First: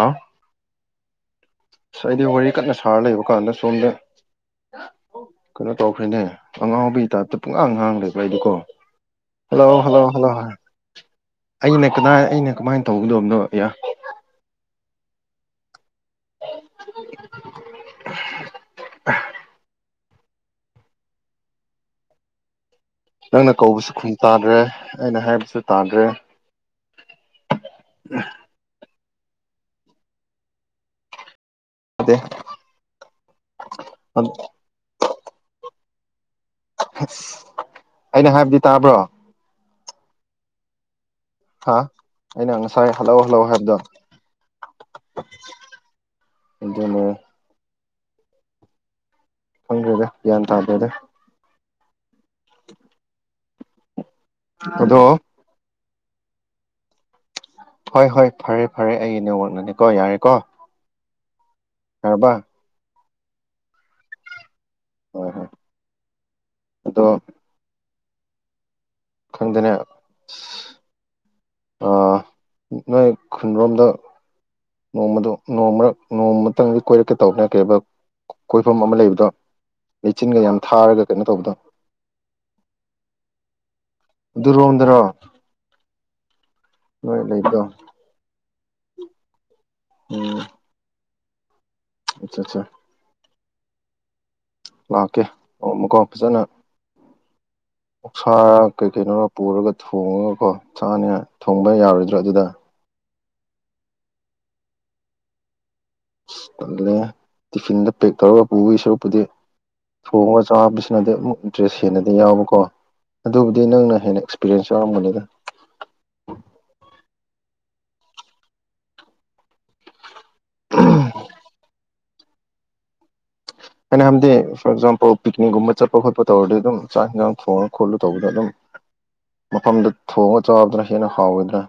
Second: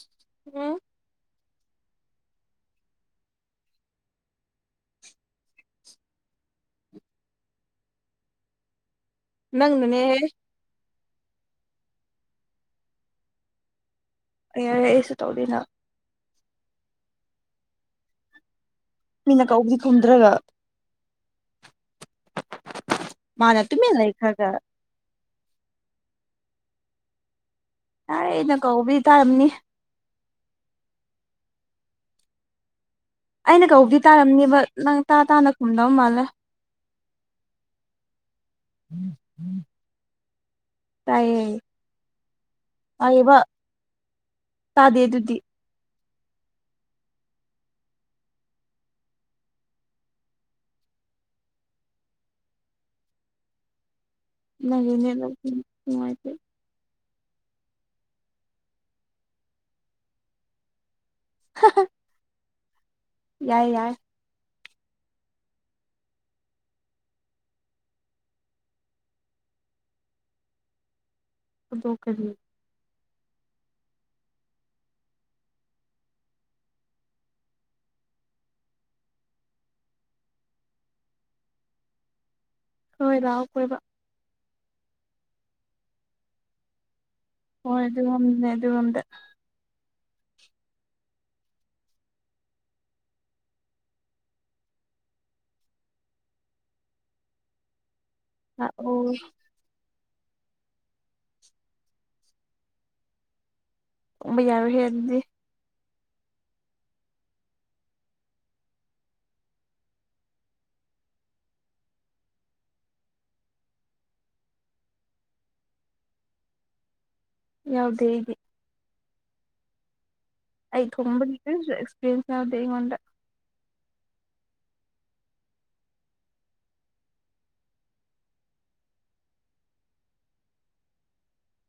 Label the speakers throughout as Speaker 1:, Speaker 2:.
Speaker 1: ꯑꯥ
Speaker 2: ꯎꯝ
Speaker 1: ꯑꯁ ꯍꯥꯏꯗꯤ ꯋꯥꯔꯤ ꯀꯅ ꯁꯥꯔ ꯂꯩꯕ ꯀꯥꯟꯗ ꯁꯣꯝꯗ ꯀꯩꯅꯣ ꯇꯧꯈ꯭ꯔꯦꯅꯦ ꯑꯉꯥꯎꯕꯤ ꯇꯥꯏꯞꯇ ꯄꯨꯡꯍꯥꯡ ꯉꯍꯥꯡ ꯂꯩꯕ ꯑꯩꯗꯤꯀꯣ ꯍꯜꯂꯣ ꯍꯜꯂꯣ
Speaker 2: ꯅꯪꯅꯅꯦꯍꯦ
Speaker 1: ꯍꯜꯂꯣ ꯑꯩꯅ ꯀꯗꯥ ꯑꯩꯅ ꯀꯃꯥꯏꯅ ꯇꯧꯒꯗꯣꯕꯅꯣ ꯏꯌꯥ
Speaker 2: ꯌꯥꯦ ꯑꯦꯁꯨ ꯇꯧꯗꯅ
Speaker 1: [unintelligible]
Speaker 2: ꯃꯤꯅ ꯀꯧꯕꯗꯤ ꯈꯨꯝꯗ꯭ꯔꯒ
Speaker 1: ꯅꯪꯅ
Speaker 2: ꯃꯥꯅ
Speaker 1: ꯀꯧꯕꯁꯨ
Speaker 2: ꯇꯨꯃꯤꯟꯅ
Speaker 1: ꯈꯨꯝ
Speaker 2: ꯂꯩꯈ꯭ꯔꯒ
Speaker 1: ꯇꯥꯗ꯭ꯔꯦ ꯑꯩꯅ ꯍꯥꯏꯕꯁꯨ ꯇꯥꯗ꯭ꯔꯦ
Speaker 2: ꯇꯔꯦ ꯑꯩꯅ ꯀꯧꯕꯤ ꯇꯥꯔꯝꯅꯤ
Speaker 1: ꯑꯗꯦ
Speaker 2: ꯑꯩꯅ ꯀꯧꯕꯧꯗꯤ ꯇꯥꯔꯝꯅꯦꯕ ꯅꯪ ꯇꯥ ꯇꯥꯅ ꯈꯨꯝꯗꯧ ꯃꯥꯜꯂꯦ
Speaker 1: ꯑꯁ ꯑꯩꯅ ꯍꯥꯏꯕꯗꯤ ꯇꯥꯕ꯭ꯔꯣ
Speaker 2: ꯇꯥꯏꯌꯦ
Speaker 1: ꯍꯥ ꯑꯩꯅ ꯉꯁꯥꯏ ꯍꯜꯂꯧ
Speaker 2: ꯇꯥꯏꯌꯦꯕ
Speaker 1: ꯍꯜꯂꯣ ꯍꯥꯏꯕꯗꯣ
Speaker 2: ꯇꯥꯗꯦ ꯑꯗꯨꯗꯤ
Speaker 1: ꯏꯖꯅ ꯐꯪꯗ꯭ꯔꯦꯗ ꯒ꯭ꯌꯥꯟ ꯇꯥꯗ꯭ꯔꯦꯗꯦ ꯑꯗꯣ
Speaker 2: ꯃꯅꯦꯅꯨꯡꯉꯥꯏ
Speaker 1: ꯍꯣꯏ ꯍꯣꯏ ꯐꯔꯦ ꯐꯔꯦ ꯑꯩ ꯅꯋꯥꯛꯅꯅꯤꯀꯣ ꯌꯥꯔꯦꯀꯣ ꯍꯕ
Speaker 2: ꯌꯥꯏ ꯌꯥꯏ
Speaker 1: ꯍꯣꯏ ꯍꯣꯏ ꯑꯗꯣ ꯈꯪꯗꯅ
Speaker 2: ꯀꯗꯣꯛ ꯀ
Speaker 1: ꯅꯣꯏ ꯈꯨꯟꯔꯣꯝꯗ ꯅꯣꯡꯃꯗ ꯅꯣꯡꯃ ꯃꯔ ꯅꯣꯡꯃꯇꯪꯗꯤ ꯀꯣꯏꯔꯛꯀꯦ ꯇꯧꯕꯅ ꯀꯩ ꯀꯣꯏꯐꯝ ꯑꯃ ꯂꯩꯕꯗꯣ ꯂꯩꯆꯤꯟꯒ ꯌꯥꯝ ꯊꯥꯔꯒ ꯀꯩꯅꯣ ꯇꯧꯕꯗꯣ
Speaker 2: ꯍꯣꯏ ꯂꯥꯛꯑꯣ ꯀꯣꯏꯕ
Speaker 1: ꯔꯣꯗ꯭ꯔ
Speaker 2: ꯍ ꯑꯗꯨꯗꯤꯉꯝꯅꯦ ꯑꯗꯨꯒꯒꯝꯗ
Speaker 1: ꯎꯝ ꯑꯆꯥ ꯑꯠꯆꯥ ꯂꯥꯛꯀꯦ ꯑꯣ ꯑꯃꯨꯀꯣ ꯐꯖꯅ ꯑꯣꯁꯥ
Speaker 2: ꯂꯥꯛꯑꯣ
Speaker 1: ꯀꯩ ꯀꯩꯅꯣꯅ ꯄꯨꯔꯒ ꯊꯣꯡꯉꯒꯀꯣ ꯆꯥꯅꯤ ꯊꯣꯡꯕ ꯌꯥꯔꯣꯏꯗ꯭ꯔꯥ ꯑꯗꯨꯗ
Speaker 2: ꯕ ꯌꯥꯔ ꯍꯦ ꯑꯗꯨꯗꯤ
Speaker 1: ꯇꯤꯐꯤꯟꯗ ꯄꯦꯛ ꯇꯧꯔꯒ ꯄꯨꯕꯒꯤ ꯁꯔꯨꯛꯄꯨꯗꯤ ꯊꯣꯡꯉꯒ ꯆꯥꯕꯁꯤꯅꯗꯤ ꯑꯃꯨꯛ ꯏꯟꯇꯔꯦꯁ ꯍꯦꯟꯅꯗꯤ ꯌꯥꯎꯕꯀꯣ ꯑꯗꯨꯕꯨꯗꯤ ꯅꯪꯅ ꯍꯦꯟꯅ ꯑꯦꯛꯁꯄꯤꯔꯤꯌꯦꯟꯁ ꯌꯥꯎꯔꯝꯕꯅꯤꯗ
Speaker 2: ꯌꯥꯎꯗꯦ ꯍꯗꯤ ꯑꯩ ꯊ ꯑꯦꯛꯁꯄꯤꯔꯤꯟꯁ ꯌꯥꯎꯗꯦ ꯑꯩꯉꯣꯟꯗ
Speaker 1: ꯍꯥꯏꯅ ꯍꯝꯗꯤ ꯐꯣꯔ ꯑꯦꯛꯖꯥꯝꯄꯜ ꯄꯤꯛꯅꯤꯛꯒꯨꯝꯕ ꯆꯠꯄ ꯈꯣꯠꯄ ꯇꯧꯔꯗꯤ ꯑꯗꯨꯝ ꯆꯥꯛ ꯌꯦꯟꯁꯥꯡ ꯐꯣꯡꯉ ꯈꯣꯠꯂꯨ ꯇꯧꯕꯗ ꯑꯗꯨꯝ ꯃꯐꯝꯗꯨ ꯊꯣꯡꯉ ꯆꯥꯕꯗꯅ ꯍꯦꯟꯅ ꯍꯥꯎꯋꯗ꯭ꯔꯥ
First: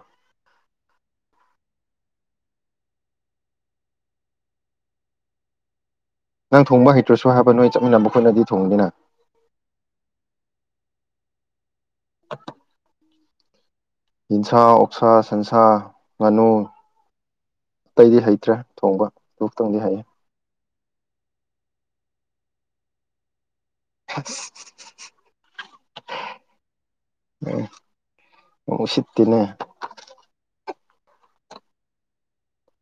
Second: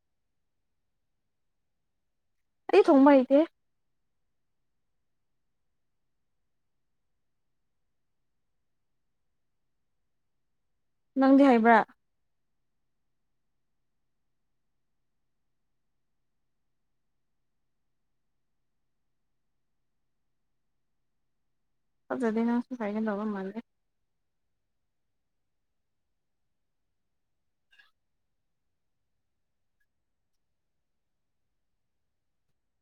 Speaker 2: ꯑꯗꯦ ꯊꯨꯕ ꯑꯗꯤ
Speaker 1: ꯅꯪ ꯊꯣꯡꯕ ꯍꯩꯇ꯭ꯔꯁꯨ ꯍꯥꯏꯕ ꯅꯣꯏ ꯆꯠꯃꯤꯟꯅꯕ ꯈꯣꯠꯅꯗꯤ ꯊꯣꯡꯕꯅꯤꯅ
Speaker 2: ꯅꯪꯗꯤ ꯍꯥꯏꯕ꯭ꯔꯥ
Speaker 1: [inaudible] ꯌꯦꯟꯁꯥ ꯑꯣꯛꯁꯥ ꯁꯟꯁꯥ ꯉꯥꯅꯨ ꯑꯇꯩꯗꯤ ꯍꯩꯇ꯭ꯔꯦ ꯊꯣꯡꯕ ꯑꯗꯨꯨꯛꯇꯪꯗꯤ ꯍꯩꯌꯦ
Speaker 2: ꯑꯗꯨꯗꯅ ꯐꯥꯏꯒꯗ ꯃꯦ
Speaker 1: ꯑ ꯎ ꯁꯤꯇꯤꯅꯦ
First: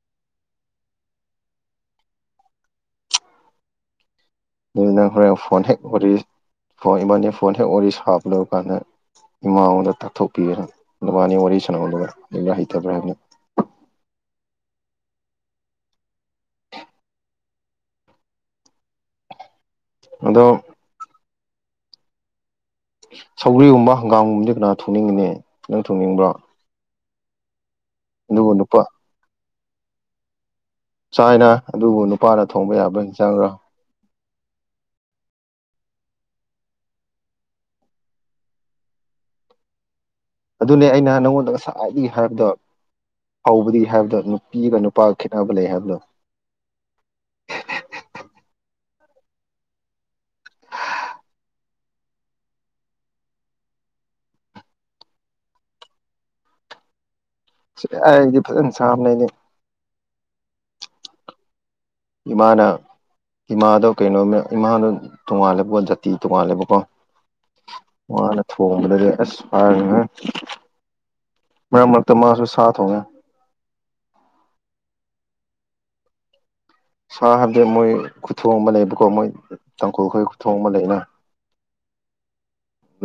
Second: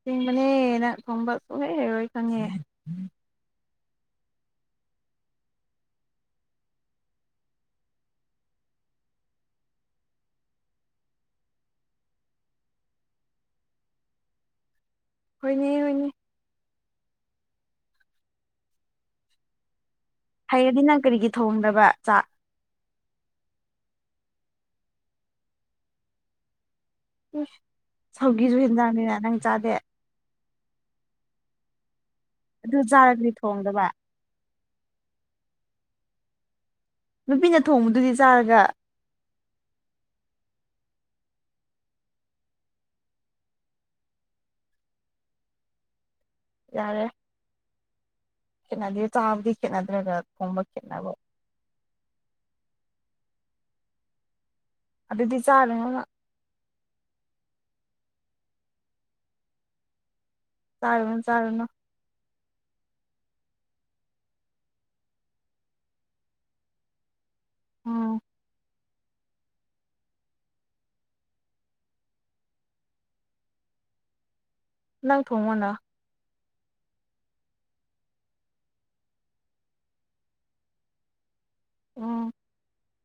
Speaker 2: ꯆꯤꯡꯕꯅꯦ ꯅꯪ ꯊꯣꯡꯕ ꯁꯣꯛꯍꯦ ꯍꯔꯣꯏ ꯈꯪꯉꯦ
Speaker 1: ꯑꯗꯨꯅ ꯍꯣꯔꯦꯟ ꯐꯣꯟ ꯍꯦꯛ ꯋꯥꯔꯤ ꯐꯣꯟ ꯏꯕꯥꯥꯟꯅꯤ ꯐꯣꯟ ꯍꯦꯛ ꯋꯥꯔꯤ ꯁꯥꯞꯂ ꯀꯥꯟꯗ ꯏꯃꯥꯉꯣꯟꯗ ꯇꯥꯛꯊꯣꯛꯄꯤꯑꯅ ꯅꯨꯕꯥꯅꯤ ꯋꯥꯔꯤ ꯁꯥꯟꯅꯕꯅꯕꯗꯨ ꯑꯩꯕ ꯍꯩꯇꯕ꯭ꯔꯥ ꯍꯥꯏꯕꯅ [inaudible]
Speaker 2: ꯍꯅꯦ ꯍꯅꯦ
Speaker 1: ꯑꯗꯣ
Speaker 2: ꯍꯩꯌꯦꯅꯤ ꯅꯪ ꯀꯔꯤꯒꯤ ꯊꯣꯡꯗꯕ ꯆꯥꯛ
Speaker 1: ꯁꯧꯒ꯭ꯔꯤꯒꯨꯝꯕ ꯍꯪꯒꯥꯝꯒꯨꯝꯕꯗꯤ ꯀꯅꯥ ꯊꯣꯡꯅꯤꯡꯉꯅꯤ ꯅꯈꯤꯪ ꯊꯣꯡꯅꯤꯡꯕ꯭ꯔꯣ
Speaker 2: ꯎ
Speaker 1: ꯑꯗꯨꯕꯨ
Speaker 2: ꯁꯧꯒꯤꯁꯨ
Speaker 1: ꯅꯨꯄꯥ
Speaker 2: ꯍꯦꯟꯖꯔꯝꯃꯤꯅ ꯅꯪ ꯆꯥꯗꯦ
Speaker 1: ꯆꯥꯏꯅ ꯑꯗꯨꯕꯨ ꯅꯨꯄꯥꯅ ꯊꯣꯡꯕ
Speaker 2: ꯑꯗꯨ
Speaker 1: ꯌꯥꯕ
Speaker 2: ꯆꯥꯔꯒꯗꯤ
Speaker 1: ꯍꯟꯁꯥꯡꯒꯔ
Speaker 2: ꯊꯣꯡꯗꯕ ꯅꯨꯄꯤꯅ ꯊꯣꯡꯕꯗꯨꯗꯤ ꯆꯥꯔꯒ
Speaker 1: ꯑꯗꯨꯅꯦ ꯑꯩꯅ ꯅꯪꯉꯣꯟꯗ ꯉꯁꯥꯏꯒꯤ ꯍꯥꯏꯔꯕꯗꯣ ꯍꯧꯕꯗꯤ ꯍꯥꯏꯕꯗꯣ ꯅꯨꯄꯤꯒ ꯅꯨꯄꯥꯒ ꯈꯦꯠꯅꯕ ꯂꯩ ꯍꯥꯏꯕꯗꯣ
Speaker 2: ꯌꯥꯔꯦ ꯈꯦꯠꯅꯗꯦ ꯆꯥꯕꯗꯤ ꯈꯦꯠꯅꯗ꯭ꯔꯒ ꯊꯣꯕ ꯈꯦꯠꯅꯕ ꯑꯗꯨꯗꯤ ꯆꯂꯉ
Speaker 1: ꯐ ꯁꯝꯅ
Speaker 2: ꯆꯥꯔꯅ ꯆꯥꯔꯅ
Speaker 1: ꯏꯃꯅ ꯏꯃꯥꯗꯣ ꯀꯩꯅꯣ ꯏꯃꯥꯗꯣ ꯇꯣꯡꯉꯥꯜꯂꯦꯕꯀꯣ ꯖꯥꯇꯤ ꯇꯣꯉꯥꯜꯂꯦꯕꯀꯣ
Speaker 2: ꯎꯝ
Speaker 1: ꯃꯥꯅ ꯊꯣꯡꯕꯗꯗꯤ ꯑꯁ ꯍꯥꯏꯉ ꯃꯥ ꯃꯔꯠꯃ ꯁꯦ ꯁꯥ ꯍꯒ
Speaker 2: ꯅꯪ ꯊꯣꯡꯉꯣꯅ
Speaker 1: ꯁꯥ ꯍꯥꯏꯕꯗꯤ ꯃꯣꯏ ꯈꯨꯊꯣꯡ ꯑꯃ ꯂꯩꯕꯀꯣ ꯃꯣꯏ ꯇꯥꯡꯈꯨꯜꯈꯔ ꯈꯨꯊꯣꯡ ꯑꯃ ꯂꯩꯅ
Speaker 2: ꯎ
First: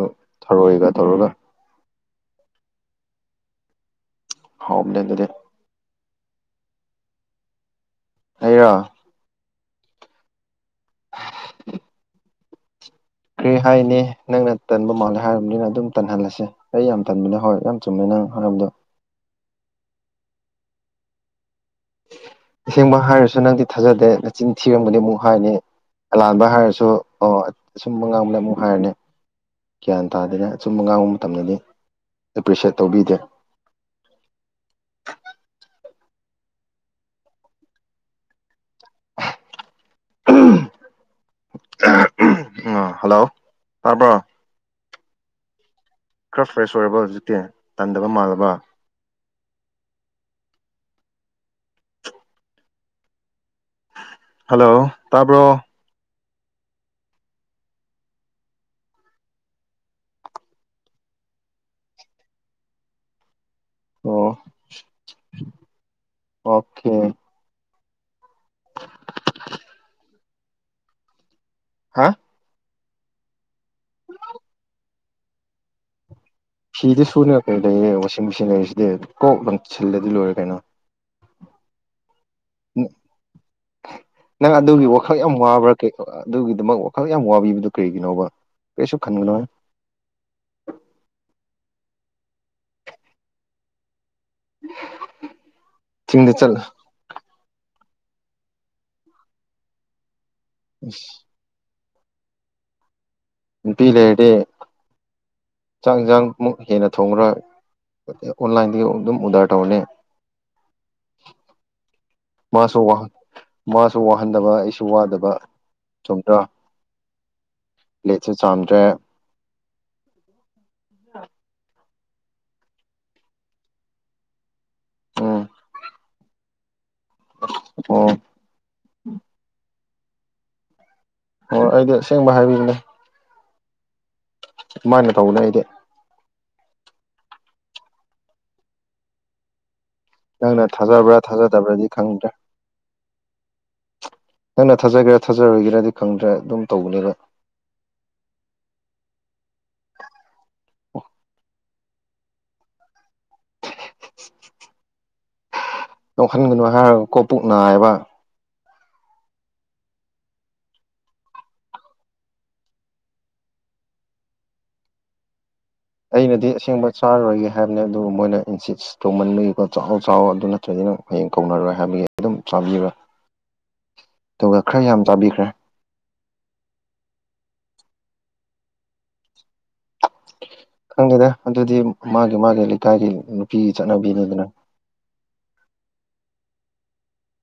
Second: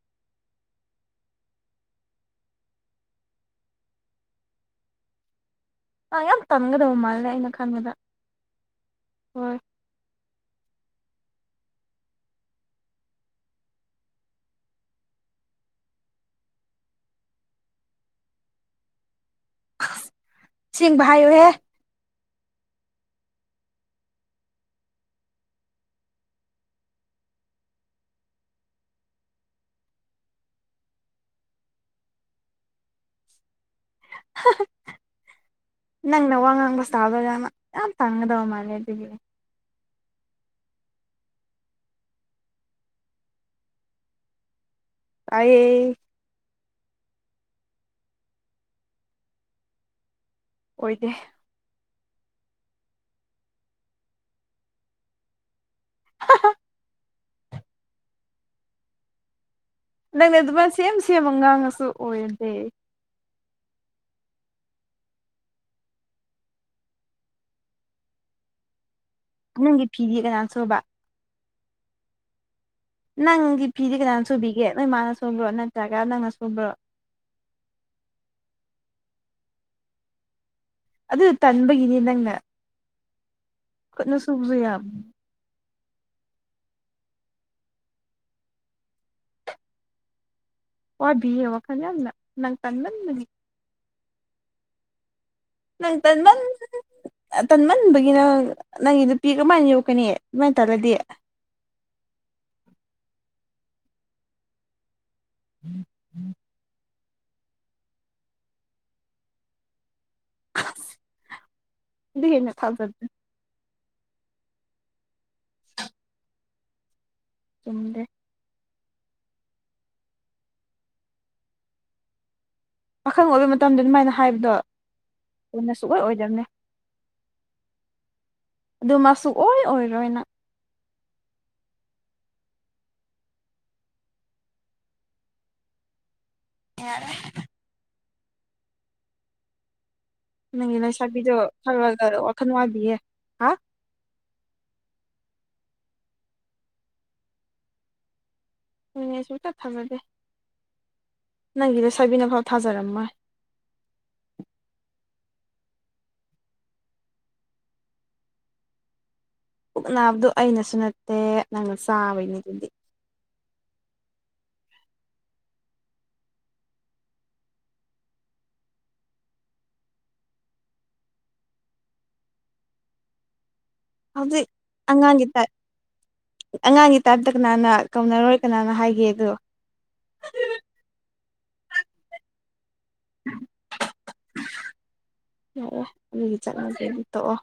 Speaker 1: ꯑ ꯊꯧꯔꯛꯏꯒ ꯊꯧꯔꯣꯒ ꯍꯥꯎꯝꯗꯦꯟ ꯑꯗꯨꯗꯤ
Speaker 2: ꯑꯥ ꯌꯥꯝ ꯀꯟꯒꯗꯕ ꯃꯥꯜꯂꯦ ꯑꯩꯅ ꯈꯟꯕꯗ
Speaker 1: ꯑꯩꯔ
Speaker 2: ꯍꯣꯏ
Speaker 1: ꯀꯔꯤ ꯍꯥꯏꯅꯤ ꯅꯪꯅ ꯇꯟꯕ ꯃꯥꯜꯂꯦ ꯍꯥꯏꯔꯕꯅꯤꯅ ꯑꯗꯨꯝ ꯇꯟꯍꯜꯂꯁꯦ ꯑꯩ ꯌꯥꯝ ꯇꯟꯕꯅꯦ ꯍꯣꯏ ꯌꯥꯝ ꯆꯨꯝꯃꯦꯅꯤ ꯅꯪ ꯍꯥꯏꯕꯗꯣ
Speaker 2: ꯁꯤꯁꯤꯡꯚꯌꯨꯍꯦ
Speaker 1: ꯏꯁꯁꯦꯡꯕ ꯍꯥꯏꯔꯁꯨ ꯅꯪꯗꯤ ꯊꯥꯖꯗꯦ ꯅꯆꯤꯟ ꯊꯤꯔꯝꯕꯗꯤ ꯑꯃꯨꯛ ꯍꯥꯏꯅꯤ ꯑꯂꯥꯟꯕ ꯍꯥꯏꯔꯁꯨ ꯑꯣ ꯑꯁꯨꯝ ꯑ ꯉꯥꯡꯕꯗ ꯑꯃꯨꯛ ꯍꯥꯏꯔꯅꯤ ꯒ꯭ꯌꯥꯟ ꯇꯥꯗꯅ ꯑꯆꯨꯝꯕ ꯉꯥꯡꯕ ꯃꯇꯝꯗꯗꯤ ꯑꯦꯄ꯭ꯔꯤꯁꯦꯠ ꯇꯧꯕꯤꯗꯦ
Speaker 2: [inaudible] ꯅꯪꯅ ꯋꯥ ꯉꯥꯡꯕꯁꯨ ꯇꯥꯗꯣꯏꯖꯥꯠꯅ ꯌꯥꯝ ꯇꯥꯡꯒꯗꯕ ꯃꯥꯜꯂꯦ ꯑꯗꯨꯒꯤ
Speaker 1: ꯎꯝ ꯑ ꯍꯜꯂꯣ ꯇꯄ
Speaker 2: ꯀꯥꯏ
Speaker 1: ꯈꯔ ꯐ꯭ꯔꯦꯁ ꯑꯣꯏꯔꯕ ꯍꯧꯖꯤꯛꯇꯤ ꯇꯟꯗꯕ ꯃꯥꯜꯂꯕ
Speaker 2: ꯑꯣꯏꯗꯦ
Speaker 1: ꯍꯜꯂꯣ ꯇꯄꯣ
Speaker 2: ꯑ ꯅꯪꯅꯦ ꯑꯗꯨꯃꯥꯏ ꯁꯦꯝ ꯁꯦꯝꯃ ꯉꯥꯡꯉꯁꯨ ꯑꯣꯏꯔꯗꯦ
Speaker 1: ꯑꯣ ꯑꯣꯀꯦ
Speaker 2: ꯅꯪꯒꯤ ꯐꯤꯗꯤ ꯀꯅꯥꯅ ꯁꯨꯕ
Speaker 1: ꯍꯥ
Speaker 2: ꯅꯪꯒꯤ ꯐꯤꯗꯤ ꯀꯅꯥꯅ ꯁꯣꯏꯕꯤꯒꯦ ꯅꯣꯏ ꯃꯥꯅ ꯁꯣꯏꯕ꯭ꯔꯣ ꯅꯠꯇ꯭ꯔꯒ ꯅꯪꯅ ꯁ
Speaker 1: ꯁꯤꯗꯤ ꯁꯨꯅꯔ ꯀꯩ ꯂꯩꯌꯦ ꯋꯥꯁꯤꯡ ꯃꯦꯆꯤꯟ ꯂꯩꯔꯤꯁꯤꯗꯤ ꯀꯣꯛ ꯂꯪꯁꯤꯜꯂꯗꯤ ꯂꯣꯏꯔꯦ ꯀꯩꯅꯣ
Speaker 2: ꯑꯗꯨ ꯇꯟꯕꯒꯤꯅꯤ ꯅꯪꯅ ꯈꯨꯠꯅ ꯁꯨꯕꯁꯨ
Speaker 1: ꯅꯪ
Speaker 2: ꯌꯥꯝ
Speaker 1: ꯑꯗꯨꯒꯤ ꯋꯥꯈꯜ ꯌꯥꯝ ꯋꯥꯕ꯭ꯔꯥ ꯑꯗꯨꯒꯤꯗꯃꯛ ꯋꯥꯈꯜ ꯌꯥꯝ ꯋꯥꯕꯤꯕꯗꯨ ꯀꯔꯤꯒꯤꯅꯣꯕ ꯀꯔꯤꯁꯨ ꯈꯟꯒꯅꯣ ꯍꯥꯏ
Speaker 2: ꯋꯥꯕꯤꯌꯦ ꯋꯥꯈꯜ ꯌꯥꯝꯅ ꯅꯪ ꯀꯟꯕꯗꯤ
Speaker 1: ꯎ
Speaker 2: ꯅꯪ ꯇꯟꯃꯟ ꯇꯟꯃꯟꯕꯒꯤꯅꯪ ꯅꯪꯒꯤ ꯅꯨꯄꯤ ꯀꯃꯥꯏꯅ ꯌꯣꯛꯀꯅꯤ ꯃꯥ ꯇꯂꯗꯤ
Speaker 1: ꯅꯨꯄꯤ ꯂꯩꯔꯗꯤ ꯆꯥꯡ ꯌꯦꯟꯁꯥꯡꯃꯨꯛ ꯍꯦꯟꯅ ꯊꯣꯡꯈ꯭ꯔ ꯑꯣꯟꯂꯥꯏꯟꯗꯒꯤ ꯑꯗꯨꯝ ꯑꯣꯗꯔ ꯇꯧꯔꯅꯤ
Speaker 2: ꯟꯅ
Speaker 1: ꯃꯥꯁꯨ
Speaker 2: ꯊꯥꯖꯗ
Speaker 1: ꯃꯥꯁꯨ ꯋꯥꯍꯟꯗꯕ ꯑꯩꯁꯨ ꯋꯥꯗꯕ ꯆꯣꯗ꯭ꯔꯥ
Speaker 2: ꯆꯨꯝꯗꯦ
Speaker 1: ꯂꯦꯠꯁꯨ ꯆꯥꯝꯗ꯭ꯔꯦ
Speaker 2: ꯄꯥꯈꯪ ꯑꯣꯏꯕ ꯃꯇꯝꯗ ꯑꯗꯨꯃꯥꯏꯅ ꯍꯥꯏꯕꯗꯣ
Speaker 1: ꯎꯝ
Speaker 2: ꯌꯥꯝꯅ ꯁꯨꯡꯛꯂꯣꯏ ꯑꯣꯏꯗꯕꯅꯤ
Speaker 1: ꯑꯣ
Speaker 2: ꯑꯗꯨ ꯃꯁꯨꯨ ꯑꯣꯏ ꯑꯣꯏꯔꯣꯏꯅ
Speaker 1: ꯍꯣꯏ ꯑꯩꯗꯤ ꯑꯁꯦꯡꯕ ꯍꯥꯏꯕꯤꯔꯤꯅꯦ ꯃꯥꯅꯦ ꯇꯧꯅꯦ ꯑꯩꯗꯤ
Speaker 2: ꯌꯥꯔꯦ
Speaker 1: ꯅꯪꯅ
Speaker 2: ꯅꯪ
Speaker 1: ꯊꯥꯖꯕ꯭ꯔꯥ
Speaker 2: ꯂꯩꯁꯥꯕꯤꯗꯣ
Speaker 1: ꯊꯥꯖꯗꯕ꯭ꯔꯗꯤ
Speaker 2: ꯈꯔ ꯈ
Speaker 1: ꯈꯪꯗ꯭ꯔꯦ
Speaker 2: ꯋꯥꯈꯜ ꯋꯥꯕꯤꯌꯦ ꯍꯥ
Speaker 1: ꯅꯪꯅ ꯊꯥꯖꯒꯦꯔꯥ ꯊꯥꯖꯔꯣꯏꯒꯦꯔꯗꯤ ꯈꯪꯗ꯭ꯔꯦ ꯑꯗꯨꯝ ꯇꯧꯕꯅꯦꯕ
Speaker 2: ꯍꯅꯦꯁꯨꯨꯝ ꯆꯠꯊꯕꯗꯦ ꯅꯪꯒꯤꯗ ꯆꯥꯏꯕꯤꯅꯐꯥꯎ ꯊꯥꯖꯔꯝꯃꯣꯏ
Speaker 1: [unintelligible] ꯌꯈꯟꯒꯅꯨ ꯍꯥꯏꯔꯒꯀꯣ ꯄꯨꯛ ꯅꯥꯏꯌꯦꯕ
Speaker 2: ꯄꯨꯛ ꯅꯥꯕꯗꯣ ꯑꯩꯅꯁꯨ ꯅꯠꯇꯦ ꯅꯪꯅ ꯆꯥꯕꯩꯅꯤ ꯑꯗꯨꯗꯤ
Speaker 1: ꯑꯩꯅꯗꯤ ꯑꯁꯦꯡꯕ ꯆꯥꯔꯔꯣꯏꯒꯦ ꯍꯥꯏꯕꯅꯦ ꯑꯗꯨ ꯃꯣꯏꯅ ꯏꯟꯁꯤꯠꯁ ꯇꯣꯡꯃꯟꯕꯒꯤꯀꯣ ꯆꯥꯎꯥꯛ ꯆꯥꯎꯥꯛ ꯑꯗꯨ ꯅꯠꯇ꯭ꯔꯒꯗꯤ ꯍꯌꯦꯡ ꯀꯧꯅꯔꯣꯏ ꯍꯥꯏꯕꯒꯤ ꯑꯗꯨꯝ ꯆꯥꯕꯤꯔꯣꯏ
Speaker 2: ꯍꯧꯖꯤꯛ ꯑꯉꯥꯡꯒꯤ ꯇꯥꯏꯞ ꯑꯉꯥꯡꯒꯤ ꯇꯥꯏꯞꯇ ꯀꯅꯥꯅ ꯀꯧꯅꯔꯣꯏ ꯀꯅꯥꯅ ꯍꯥꯏꯒꯦ ꯑꯗꯨꯣ
Speaker 1: ꯈꯪꯒꯦꯗ ꯑꯗꯨꯗꯤ ꯃꯥꯒꯤ ꯃꯥꯒꯤ ꯂꯩꯀꯥꯏꯒꯤ ꯅꯨꯄꯤꯒꯤ ꯆꯠꯅꯕꯤꯅꯤꯗꯅ
Speaker 2: ꯌꯥꯑꯦ ꯑꯗꯨꯒꯤ ꯆꯠꯂꯁꯦ ꯑꯗꯨ ꯇꯣꯛꯑꯣ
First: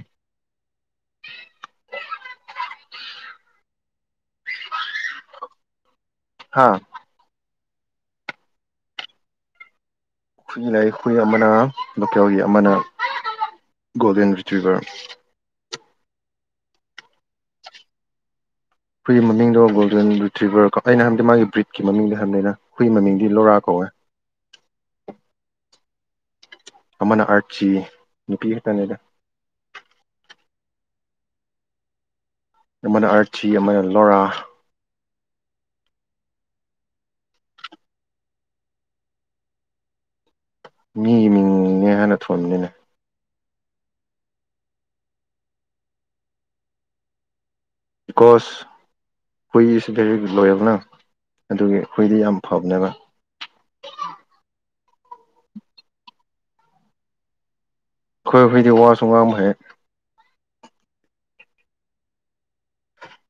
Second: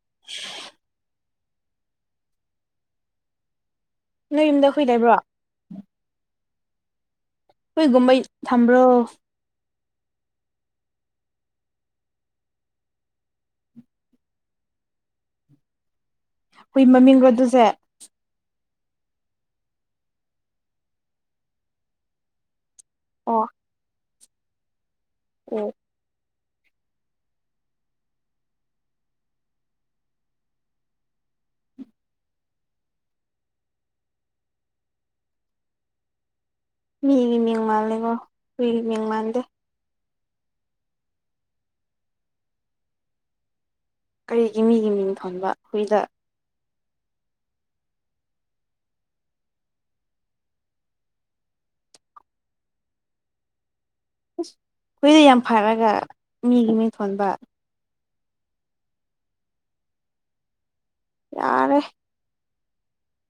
Speaker 2: [inaudible] ꯅꯣꯏ ꯌꯨꯝꯗ ꯍꯨꯏꯗꯕ꯭ꯔꯣ
Speaker 1: ꯍꯥꯥ
Speaker 2: ꯍꯨꯏꯒꯨꯝ ꯕꯩ ꯈꯣꯏꯒꯨꯝꯕꯩ ꯊꯝꯕ꯭ꯔꯣ
Speaker 1: ꯑꯩꯈꯏ ꯂꯥꯏ ꯈꯨꯏ ꯑꯃꯅ ꯂꯣꯀꯦꯜꯒꯤ ꯑꯃꯅ ꯒꯣꯜꯗꯦꯟ ꯔꯤꯇ꯭ꯔꯤꯚꯔ
Speaker 2: ꯍꯨꯏ ꯃꯃꯤꯡꯔꯣ ꯑꯗꯨꯁꯦ
Speaker 1: ꯑꯩꯈꯣꯏꯒꯤ ꯃꯃꯤꯡꯗꯣ ꯒꯣꯜꯗꯦꯟꯔꯤꯇ꯭ꯔꯤꯚ꯭ꯔ ꯀꯣ ꯑꯩꯅ ꯍꯟꯗꯤ ꯃꯥꯒꯤ ꯕ꯭ꯔꯤꯠꯀꯤ ꯃꯃꯤꯡꯗ ꯍꯟꯗꯅ ꯍꯨꯏ ꯃꯃꯤꯡꯗꯤ
Speaker 2: ꯑꯣ
Speaker 1: ꯂꯣꯔꯥ ꯀꯧꯋꯦ
Speaker 2: ꯎ
Speaker 1: ꯑꯃꯅ ꯑꯥꯔꯠꯆꯤ ꯅꯨꯄꯤ ꯈꯛꯇꯅꯦꯗ ꯑꯃꯅ ꯑꯥꯔꯊꯤ ꯑꯃꯅ ꯂꯣꯔꯥ
Speaker 2: ꯃꯤꯒꯤ ꯃꯤꯡ ꯃꯥꯜꯂꯦꯀꯣ ꯍꯨꯏ ꯒꯤ ꯃꯤꯡ ꯃꯥꯟꯗꯦ
Speaker 1: ꯃꯤꯒꯤ ꯃꯤꯡꯅꯦ ꯍꯥꯟꯅ ꯊꯣꯟꯕꯅꯤꯅꯦ
Speaker 2: ꯀꯔꯤꯒꯤ ꯃꯤꯒꯤ ꯃꯤꯡ ꯊꯣꯟꯕ ꯍꯨꯏꯗ
Speaker 1: ꯕꯤꯀꯣꯁ ꯍꯨꯏꯁꯨ ꯚꯦꯔꯤ ꯒꯨꯗ ꯂꯣꯏꯌꯦꯕ ꯅꯪ ꯑꯗꯨꯒꯤ ꯍꯨꯏꯗꯤ ꯌꯥꯝ ꯐꯕꯅꯦꯕ
Speaker 2: ꯑꯁ ꯍꯨꯏꯗ ꯌꯥꯝ ꯐꯔꯒ ꯃꯤꯒꯤ ꯃꯤꯡꯊꯣꯟꯕ
Speaker 1: ꯈꯣꯏ ꯍꯨꯏ ꯗꯤ ꯋꯁꯨ ꯉꯥꯡꯕ ꯍꯩꯌꯦ
Speaker 2: ꯌꯥꯔꯦ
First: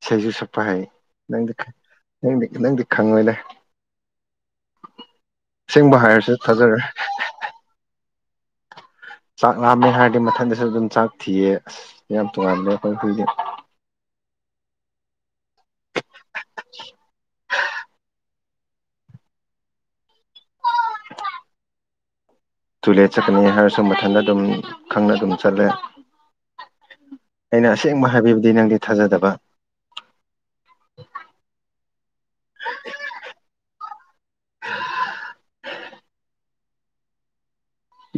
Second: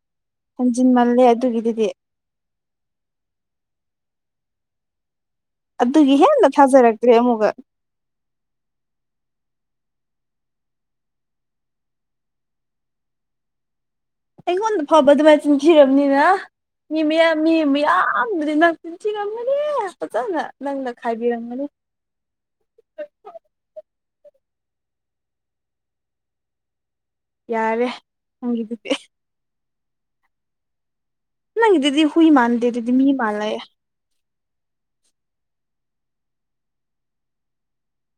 Speaker 1: ꯏꯁꯩꯁꯨꯨ ꯁꯛꯄ ꯍꯥꯏ
Speaker 2: ꯍꯦꯟꯖꯤꯟꯃꯜꯂꯦ
Speaker 1: ꯅꯪ
Speaker 2: ꯑꯗꯨꯒꯤꯗꯨꯗꯤ
Speaker 1: ꯅꯪꯗꯤ ꯅꯪꯗꯤ ꯈꯪꯉꯣꯏꯅꯦ ꯑꯁꯦꯡꯕ
Speaker 2: ꯑꯗꯨꯒꯤ
Speaker 1: ꯍꯥꯏꯔꯁꯨꯦ
Speaker 2: ꯍꯦꯟꯅ
Speaker 1: ꯊꯥꯖꯔꯦ
Speaker 2: ꯊꯥꯖꯔꯛꯇ꯭ꯔꯦ ꯑꯃꯨꯛꯀ
Speaker 1: ꯆꯥꯛ ꯂꯥꯝꯃꯦ ꯍꯥꯏꯔꯗꯤ ꯃꯊꯟꯗꯁꯨ ꯑꯗꯨꯝ ꯆꯥꯛ ꯊꯤꯌꯦ ꯑꯁ ꯌꯥꯝ ꯇꯣꯡꯉꯥꯟꯂꯦ ꯑꯩꯈꯣꯏ ꯍꯨꯏꯗꯤ
Speaker 2: ꯑꯩꯉꯣꯟꯗ ꯐꯥꯎꯕ ꯑꯗꯨꯃꯥꯏꯅ ꯆꯤꯟꯊꯤꯔꯕꯅꯤꯅ ꯃꯤ ꯃꯌꯥꯝ ꯃꯤ ꯃꯌꯥꯝꯗꯗꯤ ꯅꯪ ꯄꯨꯤꯟꯁꯤꯔꯝꯒꯅꯤ ꯐꯖꯅ ꯅꯪꯅ ꯈꯥꯏꯕꯤꯔꯝꯒꯅꯤ
Speaker 1: ꯇꯨꯂꯦꯠ ꯆꯠꯀꯅꯤ ꯍꯥꯏꯔꯁꯨ ꯃꯊꯟꯗ ꯑꯗꯨꯝ ꯈꯪꯅ ꯑꯗꯨꯝ ꯆꯠꯂꯦ ꯑꯩꯅ
Speaker 2: ꯌꯥꯔꯦ
Speaker 1: ꯑꯁꯦꯡꯕ ꯍꯥꯏꯕꯤꯕꯗꯤ ꯅꯪꯗꯤ
Speaker 2: ꯅꯪꯒꯤꯗꯨꯗꯤ
Speaker 1: ꯊꯥꯖꯗꯕ
Speaker 2: ꯅꯪꯒꯤꯗꯨꯗꯤ ꯍꯨꯏ ꯃꯥꯥꯟꯗꯨꯗꯤ ꯃꯤ ꯃꯥꯜꯂ‌ꯦ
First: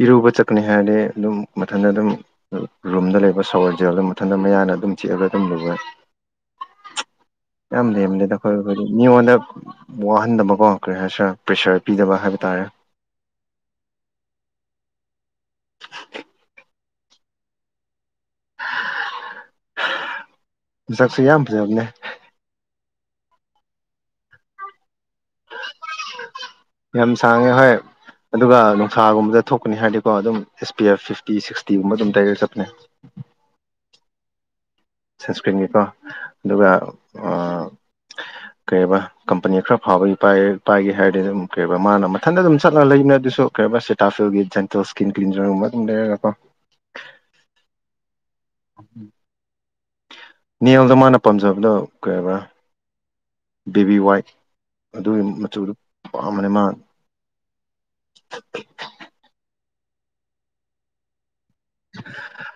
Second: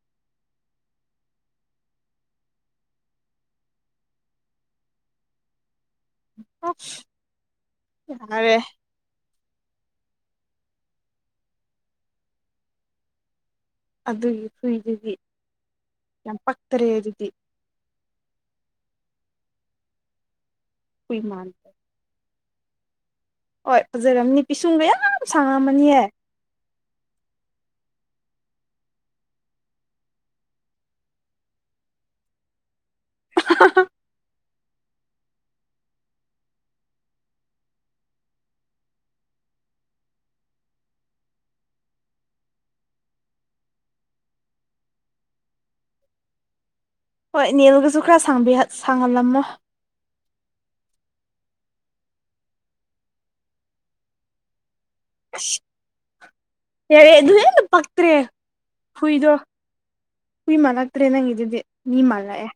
Speaker 1: ꯏꯔꯨꯕ ꯆꯠꯀꯅꯤ ꯍꯥꯏꯔꯗꯤ ꯑꯗꯨꯝ ꯃꯊꯟꯇ ꯑꯗꯨꯝ ꯔꯨꯝꯗ ꯂꯩꯕ ꯁꯧꯔꯁꯦꯜ ꯑꯗꯨꯝ ꯃꯊꯟꯇ ꯃꯌꯥ ꯑꯗꯨꯝ ꯆꯤꯛꯑꯒ ꯑꯗꯨꯝ ꯂꯨꯔꯦ
Speaker 2: ꯑꯁ
Speaker 1: ꯌꯥꯝ ꯂꯦꯝ ꯕꯅꯤꯗꯥ ꯈꯣꯏ
Speaker 2: ꯌꯥꯔꯦ
Speaker 1: ꯍꯨꯏ ꯗꯤ ꯃꯤꯉꯣꯟꯗ ꯋꯥꯍꯟꯗꯕꯀꯣ ꯀꯔꯤ ꯍꯥꯏꯁꯤꯔ ꯄ꯭ꯔꯦꯁꯔ ꯄꯤꯗꯕ ꯍꯥꯏꯕ ꯇꯥꯔꯦ
Speaker 2: ꯑꯗꯨꯒꯤ ꯍꯨꯏꯗꯨꯗꯤ ꯌꯥꯝ ꯄꯛꯇꯔꯦ ꯑꯗꯨꯗꯤ
Speaker 1: ꯃꯁꯛ ꯁꯨ
Speaker 2: ꯍꯨꯏ
Speaker 1: ꯌꯥꯝ
Speaker 2: ꯃꯥꯟꯗ꯭ꯔꯦ
Speaker 1: ꯐꯖꯕꯅꯦ
Speaker 2: ꯍꯣꯏ ꯐꯥꯖꯔꯝꯅꯤ ꯄꯤꯁꯨꯡꯒꯌꯥꯝ
Speaker 1: ꯌꯥꯝ ꯁꯥꯡꯉꯦ ꯍꯣꯏ ꯑꯗꯨꯒ ꯅꯨꯡꯁꯥꯒꯨꯝꯕꯗ ꯊꯣꯛꯀꯅꯤ ꯍꯥꯏꯔꯗꯤꯀꯣ ꯑꯗꯨꯝ S P F fifty sixty ꯒꯨꯝꯕ ꯑꯗꯨꯝ ꯇꯩꯔꯒꯥ ꯆꯠꯄꯅꯦ
Speaker 2: ꯑꯍꯥ ꯍꯥ
Speaker 1: ꯁꯟꯁꯀ꯭ꯔꯤꯟꯒꯤꯀꯣ ꯑꯗꯨꯒ ꯀꯩꯕ ꯀꯝꯄꯅꯤ ꯈꯔ ꯐꯥꯎꯕꯒꯤ ꯄꯥꯏꯒꯦ ꯍꯥꯏꯔꯗꯤꯝ ꯀꯩꯕ ꯃꯥꯅ ꯃꯊꯟꯇ ꯑꯗꯨꯝ ꯆꯠꯂ ꯂꯩꯅ ꯑꯗꯨꯁꯨ ꯀꯩ ꯑꯕꯥ ꯁꯦꯇꯥꯐꯤꯜꯒꯤ ꯖꯦꯟꯇꯦꯜ ꯏꯁꯀꯤꯟ ꯀ꯭ꯟꯖꯔꯒꯨꯝꯕ ꯑꯗꯨꯝ ꯂꯩꯔꯒꯀꯣ
Speaker 2: ꯍꯣꯏ ꯏꯅꯦꯜꯒꯁꯨ ꯈꯔ ꯁꯥꯡꯍꯜꯂꯝꯃꯣ
Speaker 1: ꯄꯥꯝꯖꯥꯕꯗꯣ ꯀꯩꯔꯕ ꯕꯦꯕꯤ ꯋꯥꯏꯠ ꯑꯗꯨꯒꯤ
Speaker 2: ꯑꯁ
Speaker 1: ꯃꯆꯨꯗꯨ ꯄꯥꯝꯕꯅꯦ ꯃꯥ
Speaker 2: ꯌꯥꯔꯦ ꯑꯗꯨ ꯍꯦꯟꯅ ꯄꯛꯇ꯭ꯔꯦ ꯍꯨꯏꯗꯣ ꯍꯨꯏ ꯃꯥꯜꯂꯛꯇ꯭ꯔꯦ ꯅꯪꯒꯤꯗꯨꯗꯤ ꯃꯤ ꯃꯜ ꯂꯛꯑꯦ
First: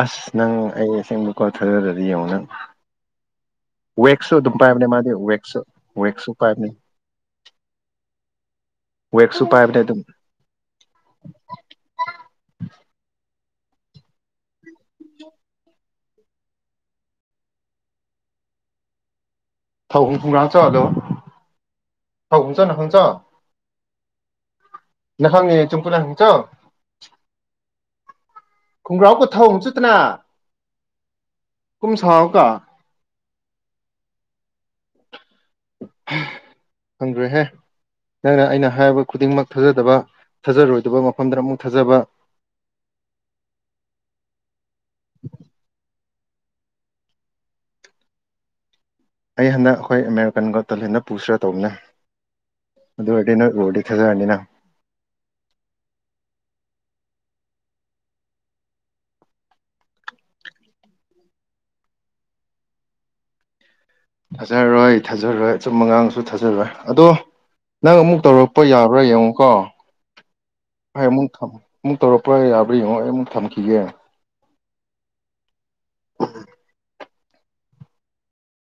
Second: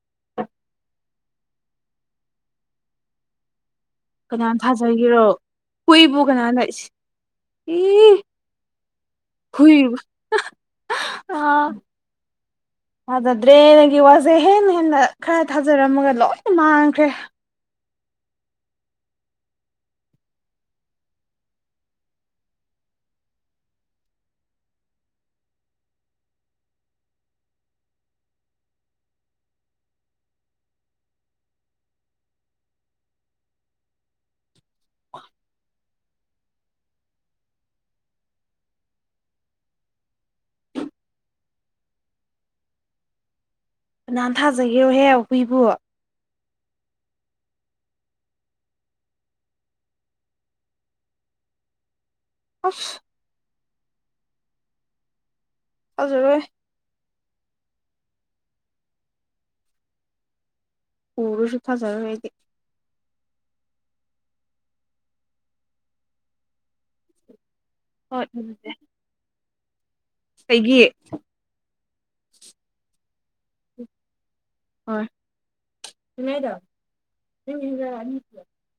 Speaker 1: ꯑꯁ ꯅꯪ ꯑꯩ ꯑꯁꯦꯡꯕ ꯀꯣꯜ ꯊꯥꯖꯔꯗꯤ ꯌꯦꯡꯉꯣ ꯅꯪ ꯋꯦꯛꯁꯨ ꯑꯗꯨꯝ
Speaker 2: ꯀꯅꯥꯅ
Speaker 1: ꯄꯥꯏꯕꯅꯦ ꯃꯥꯗꯤ
Speaker 2: ꯊꯥꯖꯒꯤꯔꯣ
Speaker 1: ꯋꯦꯛꯁꯨ
Speaker 2: ꯍꯨꯏꯕꯨ
Speaker 1: ꯋꯦꯛꯁꯨ
Speaker 2: ꯀꯅꯥꯅ
Speaker 1: ꯄꯥꯏꯕꯅꯦ ꯋꯦꯛꯁꯨ ꯄꯥꯏꯕꯅꯦ
Speaker 2: ꯍꯨꯏꯕꯨ
Speaker 1: ꯑꯗꯨꯝ
Speaker 2: ꯑ ꯑꯗ ꯗ꯭ꯔꯦꯒꯤ ꯋꯥꯁꯦ ꯍꯦꯟꯅ ꯍꯦꯟꯅ ꯈꯔ ꯊꯥꯖꯔꯝꯃꯒ ꯂꯣꯏ ꯃꯥꯡꯈ꯭ꯔꯦ
Speaker 1: ꯊꯥꯎ ꯍꯐꯨꯝ꯭ꯔꯥꯥꯛꯆ ꯍꯜꯂꯣ ꯊꯥꯎ ꯍ ꯆ ꯅ ꯍꯪ ꯆ [unintelligible] ꯈꯣꯡꯒ꯭ꯔꯥꯎꯕꯨ ꯊꯑꯣꯡ ꯆꯠꯇꯅ ꯀꯨꯝꯁꯎ ꯀ
Speaker 2: ꯍ
Speaker 1: ꯊꯪꯗ꯭ꯔꯦ ꯍꯦ ꯅꯪꯅ ꯑꯩꯅ ꯍꯥꯏꯔꯤꯕ ꯈꯨꯗꯤꯡꯃꯛ ꯊꯥꯖꯗꯕ ꯊꯥꯖꯔꯣꯏꯗꯕ ꯃꯐꯝꯗꯗ ꯑꯃꯨꯛ ꯊꯥꯖꯕ [inaudible]
Speaker 2: ꯅ ꯅꯍꯥꯟ ꯊꯥꯖꯒꯦꯣꯍꯦ ꯍꯨꯏꯕꯣ
Speaker 1: ꯑꯩ ꯍꯟꯗꯛ ꯑꯩꯈꯣꯏ ꯑꯦꯦꯔꯤꯀꯟꯒ ꯇꯜ ꯍꯦꯟꯟꯅ ꯄꯨꯁꯤ꯭ꯔꯥ ꯇꯧꯕꯅꯦ
Speaker 2: ꯑꯁ
Speaker 1: ꯑꯗꯨ ꯑꯣꯏꯔꯗꯤ ꯅꯣꯏ ꯎꯨꯔꯗꯤ ꯈꯦꯖꯔꯅꯤꯅ
Speaker 2: ꯑꯗꯨꯖꯔ ꯎꯔꯁꯨ ꯐꯖꯔ ꯍꯥꯏꯗꯤ
Speaker 1: ꯊꯥꯖꯔꯔꯣꯏ ꯊꯥꯖꯔꯣꯏ ꯑꯨꯝ ꯑꯉꯥꯡꯁꯨ ꯊꯥꯖꯔꯣꯏ ꯑꯗꯣ ꯅꯪ ꯑꯃꯨꯛ
Speaker 2: ꯍꯣꯏ
Speaker 1: ꯇꯧꯔꯛꯄ ꯌꯥꯕ꯭ꯔꯥ ꯌꯦꯡꯉꯣꯀꯣ
Speaker 2: ꯀꯩꯒꯤ
Speaker 1: ꯍꯣꯏ ꯑꯃꯨꯛ ꯑꯃꯨꯛ ꯇꯧꯔꯛꯄ꯭ꯔꯥ ꯌꯥꯕꯥ ꯌꯦꯡꯉꯣ ꯑꯩ ꯑꯃꯨꯛ ꯊꯝꯈꯤꯒꯦ
Speaker 2: ꯑ ꯆꯥꯏꯗꯣ